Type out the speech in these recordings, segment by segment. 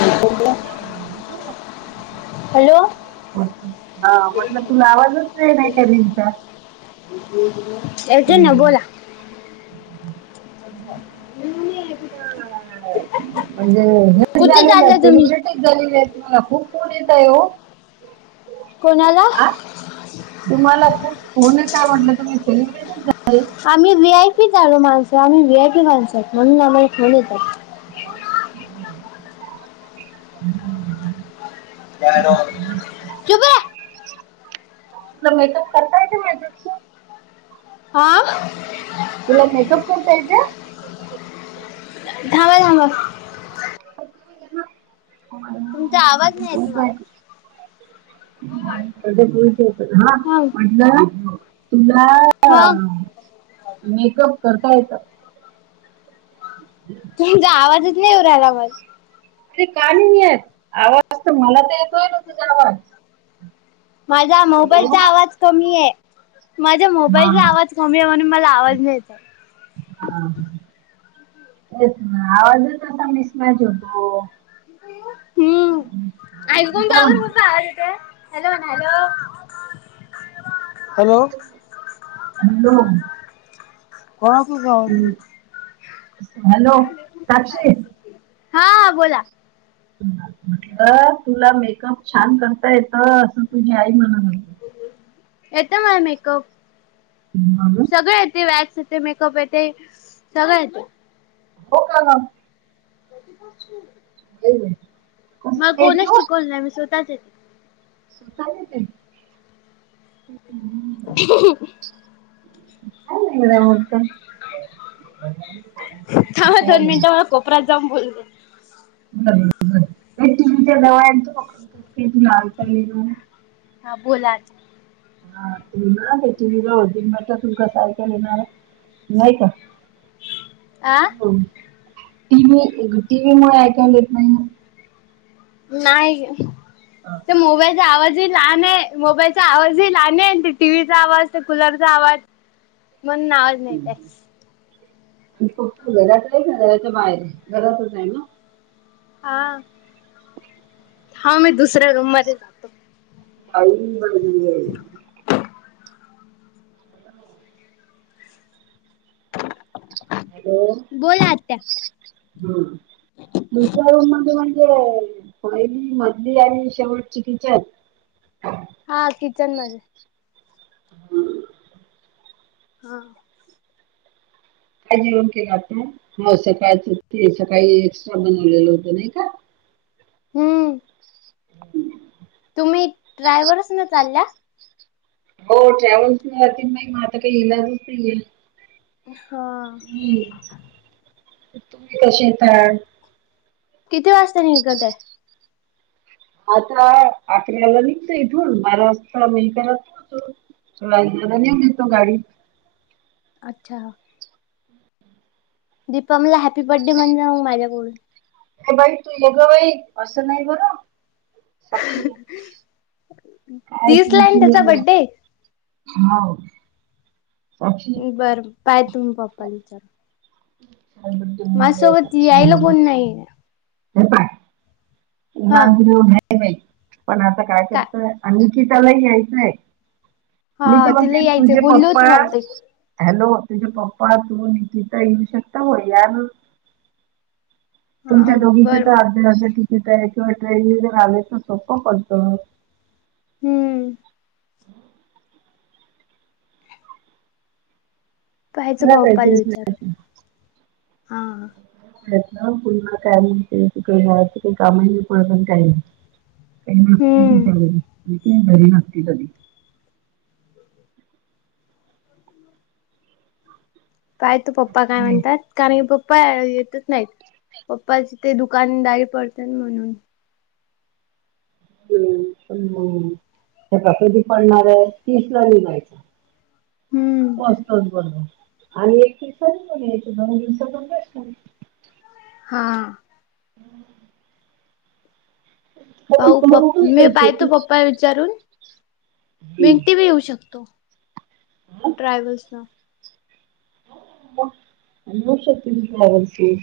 ह [unintelligible] हॅलो! अं म्हटलं तुला आवाजच रे नाही कधीचा. येेतोय ना बोला. म्हणजे हेच कुठे झाले ना चालला तुम्ही सेलिब्रेट. [unintelligible] झालील आहे तुम्हाला खूप खन येत आहे हो [unintelligible] कोणाला? आ तुम्हाला खूप फोन येताय म्हणलं तुम्ही सेलिब्रेटीच झाले. आम्ही व् आय पी झालो माणसं, आम्ही वी आय पी माणसं आहोत म्हणून आम्हाला फोन येतात. हो दे [unintelligible] क का [unintelligible] तुला मेकअप करता येतं मेकअपच हां तुला मेकअप करता येते? थांबा थांबा ह तुमचा आवाज नाही ब येत मला [unintelligible] पु हा म्हणलं [unintelligible] हा तुलाऽऽ मेकअप करता येतं. तुमचा आवाजच नाही येउ राहिला मग अरे का नाही येत, आवआवाज तर मला तर येतोय ना तुझा आवाज. माझ्या हॅलो. मोबाईलचा आवाज कमी आहे. माझ्या हा मोबाईलचा आवाज कमी आहे म्हणून मला आवाज नाही येत आहे. हा. तेच ना आवाज तसा मिस मॅच होतो. हम्म. हा मी ऐकुण काय जा बर म्हणते कसं आवाज येतंय. Hello hello. Hello hello. हम्म, [unintelligible] हॅलो साक्षी हा बोला. म्हटलं तुला मेकअप छान करता येत असं तुझी आई म्हणतं होती. येत मला मेकअप. [unintelligible] सगळ येते. वॅक्स येते, मेकअप येते, सगळं येते. हो का? [unintelligible] कधी [unintelligible] [unintelligible] कस मला काय येते कोणचं हो शिकवलं नाही, मी स्वतःच येते. स्वतः येत? हम्म. [inaudible] चांगलं हाय [unintelligible] मस्त. थांबा दोन मिनिट, मॅडम. मला कोपऱ्यात जाऊन बोलते. बर बर [unintelligible] हा बोला आता. हा [unintelligible] ना ते टी व्ही [unintelligible] येणार आहे नाही का. [inaudible] आ? हो. टीव्ही टीव्हीमुळं ऐकायला येत नाही ना. नाही. ते आणि मोबाईलचा आवाजही लहान आहे, मोबाईलचा आवाजही लहान आहे. आणि टीव्हीचा आवाज, ते कुलरचा आवाज म्हणून आवाज नाहीे येत आहे. आणि तु कुठे घरातच आहे का घराच्या बाहेर आहे. घरातच आहे ना? हा. हा मी दुसऱ्या रूममध्ये जातो. [unintelligible] हॅलो. हॅलो बोला आत्या हम्म. दुसऱ्या रूममध्ये म्हणजे पहिली, मधली आणि शेवटची किचन. हा किचनमध्ये. हा. काय जेवण केलं आता? हो सकाळच ते सकाळी एक्स्ट्रा बनवलेलं होत नाही का? हम्म. हम्म. तुम्ही ट्रॅव्हल्सनं चालल्या? हो ट्रॅव्हल्स जाते ना, मग आता काही इलाजच नाही आहे. हा. तुम्ही कशे येतात कितीे वाजता निघत हाय आता अकराला निघते इथून बारा वाजता मी इथे रजू होतो थोडा इकडं नेऊ देतो गाडी अच्छा दीपमला हॅपी बर्थडे म्हणजा ओ माझ्याकडून हे बाई तू येग बाई असं नाही बर साक्षी तीसला हायना त्याचा बड्डे हो बरं पाय तो मी पप्पाला विचारून शाळेबद्दल म्हणाले, माझ्यासोबत साक्षी यायला कोण नाही हे पाय हा. ह्यात बी लोन हाय बाई पण आता काय करताय आणि कि त्याला यायचंय मी हा तर तिला बगते यायचं तुझे बोलली होती पप्पा मला ती हॅलो तुझे पप्पा तु निकिता येऊ शकता हो यान हा तुमच्या दोघीचे बर तर अध्या अर्धे तिकीट आहे किंवा ट्रेन नी जर आले तर सोपं पडतं हू पाहायचं करा पप्पाला काहीतरी विचारून हा [unintelligible] काय नसते मी हम्म. घरी मी काय घरी नसते कधी काय तू पप्पा काय ये. म्हणतात कारण की पप्पा येतच नाहीत पप्पाची ते दुकानदारी पडतेन म्हणून हू पण म किती पडणार हाय तिस ला निघायचं हम्म. फर्स्टच् बनून आणि एक दिवसानी यायचं जाऊन दोन दिवसाचा प्रश्न हाय हां [inaudible] तर ती पाहु प करून पण मी जायचं पायतो तीस पप्पाले विचारून मि एकटी बी हम्म. येऊ शकतो ट्रॅव्हल्स न यू शकतीस तू ट्रॅव्हलसन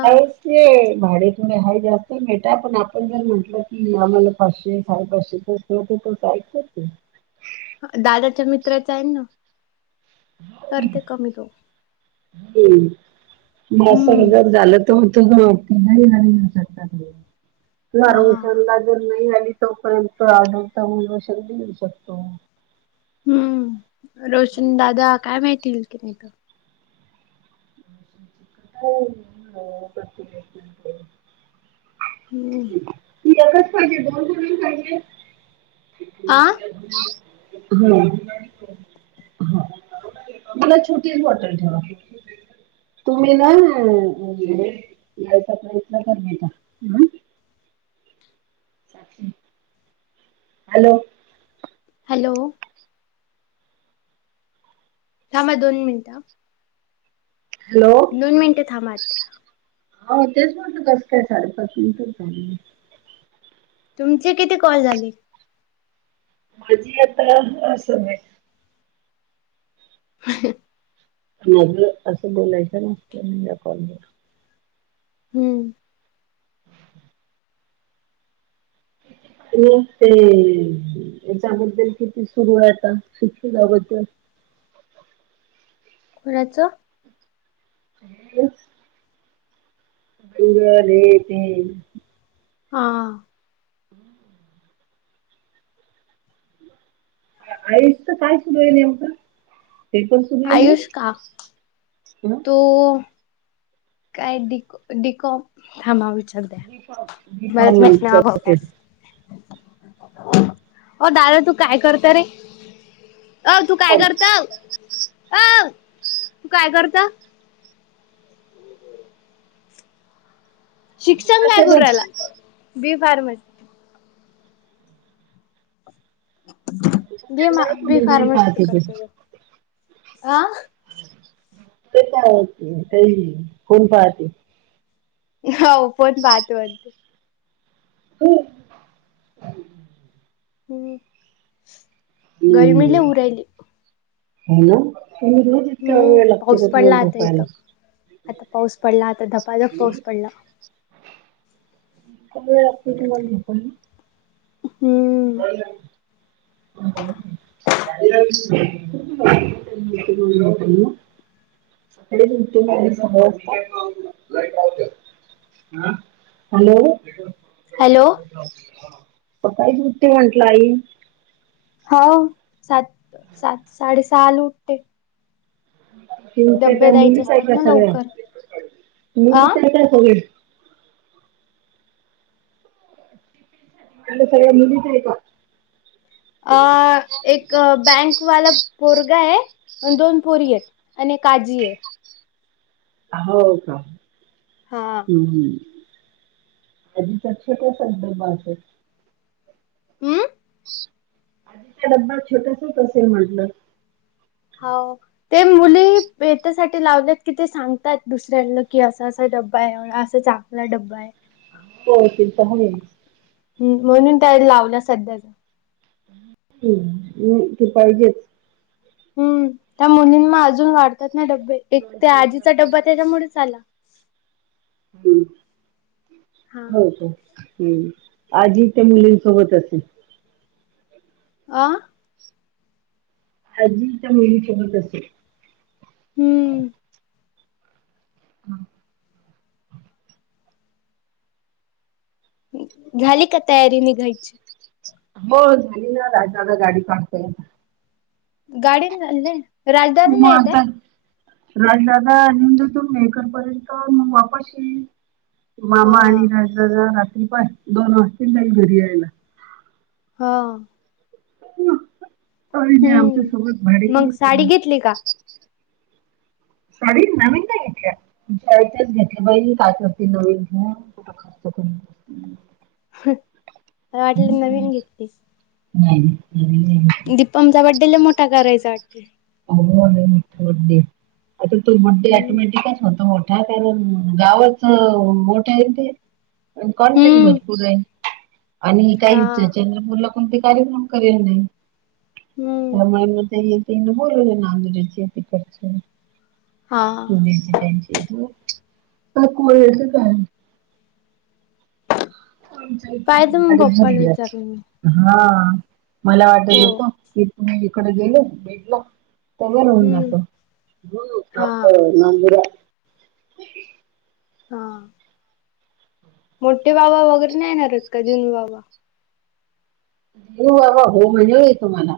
काय ते भाडे थोडे हाय जास्त आहे बेटा पण आपण जर म्हंटलं की आम्हाला पाचशे साडेपाचशे तर शेवटी तुमच ऐकतात ते हा दादाच्या मित्राच हाय ना करते कमी तो म अस हम्म जर झालंत तो म्हणतो ग नाही येणार मी ऊसाचं टाकून देणार वार हा ऊस हा समजा जर नाही आलीत तोपर्यंत आडुळसा मूलवषक बी घेऊ शकतो हू रोशन दादा काय माहिती येईल की नाही तो [inaudible] हो मिळून रहा प्रत्येक व्यक्तींनी हू ती एकच पाहिजे दोन कुणाला पाहिजे ती तू आ दे ग हू हा मला छोटी एक बॉटल ठेवा तुम्ही ना यायचा प्रयत्न करायचा हा हॅलो हॅलो थांब दोन मिनिटं. हॅलो दोन मिनिटे थांबा आता हो तेच म्हणलं कसं काय साडेपाच मिनिटचं झाली. तुमचे किती कॉल झाले? माझी आता अजून एक. [unintelligible] माझं असं बोलायच्या ना [inaudible] कॉलवर. हम्म [unintelligible] याच्याबद्दल किती सुरू आहेत आता शिक्षणाबद्दल? कोणाचं? [unintelligible] [unintelligible] आ. [unintelligible] आईच काय सुरू आहं नेमक? ते पण सुरू आहं म्हणे आयुष का म? तो. काय डिको डिको थांबा विचारते बी कॉम बी कॉम मलाच माहीत नाय नंतर आभाव करते काय असते. हो दादा तू काय करत रे? ओ तू काय कॉम करत? अ तू काय करत? शिक्षण काय करूण राहिला बी फार्मसी. बी मा बी मोबाईल फार्मसीच पाहते ते करत तोय ते आ. ते तर आहेच की कोण पाहते? हो पण बात बनते. ह्म ह्म गर्मी लई होऊ राहिली. हॅलो. तूम्ही रोज येता? हम्म पाऊस पडला आता इथं आता पाऊस पडला आता धबाधप पाऊस इतका पडला. [unintelligible] हम्म. [unintelligible] [unintelligible] [unintelligible] हा हॅलो. हॅलो. सकाळचं उठते म्हटलं आई. हाव सात सात साडेसहाला उठते. तुमच्या काय डब्बे द्यायचे मुलीच आहे असतात का ना सगळ्या लवकर. आं? मुलीच आहे का सगळे? [inaudible] सगळ्या मुलीच आहे का? अ एक बँकवाल पोरगा आहं आणं दोन पोरी आहेत आणि ए काजीे. हो का हा. हम्म हम्म. कधीच [inaudible] संदर्भ असायच्या. हम्म. आजीचा डब्बा छोटासचं असेल म्हटलं. हो. ते मुलीे भेटासाठी लावल्यात की ते सांगतात दुसऱ्यांना, की असं असा डब्बा आहे म्हणून असं सांग. लाल डब्बा आहे. [unintelligible] तर होईल. हम्म म्हणून तर लावला सध्याचा. हम्म ते पाहिजेच. हम्म त्या मुलींना अजून वाढतात ना डब्बे एक दोन ते चेन आजीचा डब्बा हम्म, त्याच्यामुळेच आला. हंम हा हो काय. हमं आजी त्या मुलींसोबत असेल. आ. आजी त्या मुलीसोबत असेल. हंम. हा. झाली की तयारी निघायची. हो झालीना, दादाग गाडी काढतोय. गाडीने चालले. म आता राज दादा [unintelligible] मेकरपर्यंत मग वापस येईल. हा मामा आणि राज दादा रात्रीपाय दोन वाजतील त्यांना घरी यायला. हो. काही नाही आमच्या हम्म सोबत मग भाडेकरू कमी साडी आहेत. घेतली का साडी नवीन नाही घेतल्या, आहे त्याच घेतल्या बाई काय करती नवीन घेऊन. [unintelligible] मला वाटलं हम्म. नवीन घेतलीस. नाही नवीन नाही घेतली. दीपमचा बर्थडे लय मोठा करायचा कि अहो लय मोठा बड्डे, आता तो बड्डे हम्म ऑटोमॅटिकचं होतो. हा कारण गावचं मोठ आहेन ते. आणि कॉन्टॅक्ट हम्म भरपूर आहे. आणि हा काही [unintelligible] मुलं कोणते कार्यक्रम करेल नाही. तर हम्म मग ते येतील, बोलवलं नागरीचे तिकडचे. हा पुण्याचे त्यांचा इथं काय कोळ्याच काय आमच्या इथं काय पाहिजे मग गाडीचं पप्पाला भरलीया. विचारून मी हा मला वाटत हो होत की, तुम्ही हिकडं गेले भेटलो. सगळं भरून हम्म जातं, हंम हा जातं मंदिरात हा मोठे बाबा वगैरे नाही येणार आहेत का, दिनू बाबा. दिनू बाबा हॊ म्हणलेले तुम्हाला,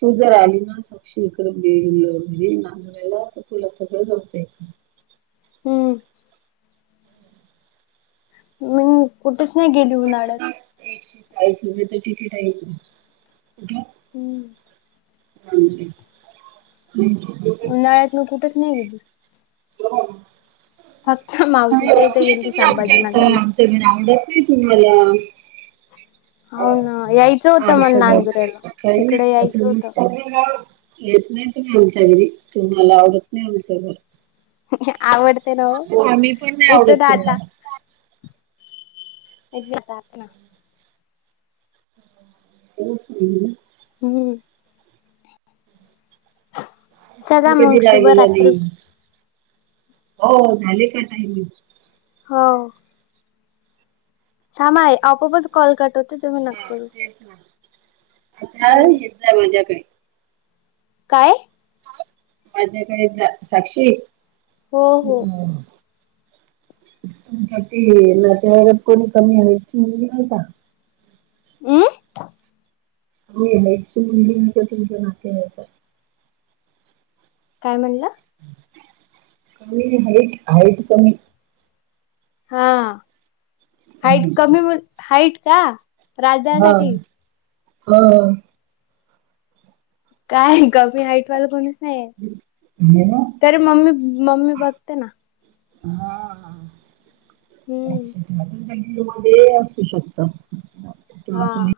तू जर आलीना साक्षी इकडं [unintelligible] नांदवायला तुला सगळ [unintelligible] हंम. नाही कुठचं इकडचं काय एकशे चाळीस रुपये तिकीट आहे इकडून, कुठ. हंम. जाऊदे [unintelligible] उन्हाळ्यात मग कुठेच नाही गेली. तूला काय झालं? फक्त मी अ ये तू बी आमच्या इथं, आमचं घर आवडत नाही तुम्हाला. हो ना यायचं होतं मला आमच घर, नांदुऱ्याला काही तिकडे यायचं होतं नसतं असं. येत नाही तुम्ही आमच्या घरी, तुम्हाला आवडत नाही आमचं घर. आवडते ना ओ, आम्ही पण नाही येते आवडत ना आता तुम्हाला इथ जाच ना [unintelligible] खरंच तू येईल ना. हम्म. तू चला कधी मग राय लीला गेली शुभरात्री होतीस, हो झाले का टायमिंग. हो. थांबा आई, आपोआपच कॉल कट होतोय तुम्ही नका करू. हां, हम्म येत जा माझ्याकडे. काय? माझ्याकडे येत जा, साक्षी हो हो तुमच्या ते नाते वाईकात कोणी कमी हाईटची मुलगी आहे का? हम्म. कमी हाईटची मुलगी आहे का तुमच्या नातेवाईकात? काय म्हणला? कमी हाईट, हाईट कमी हां, हाईट हम्म. कमी हाईट का हा राजदासाठी हा. काय कमी हाईटवालं कोणीच नाहीये, हे ना तरी मम्मी मम्मी बघते ना. हा हा हम्म अच्छा. मध्ये असू शकतं, तुला हा कोणी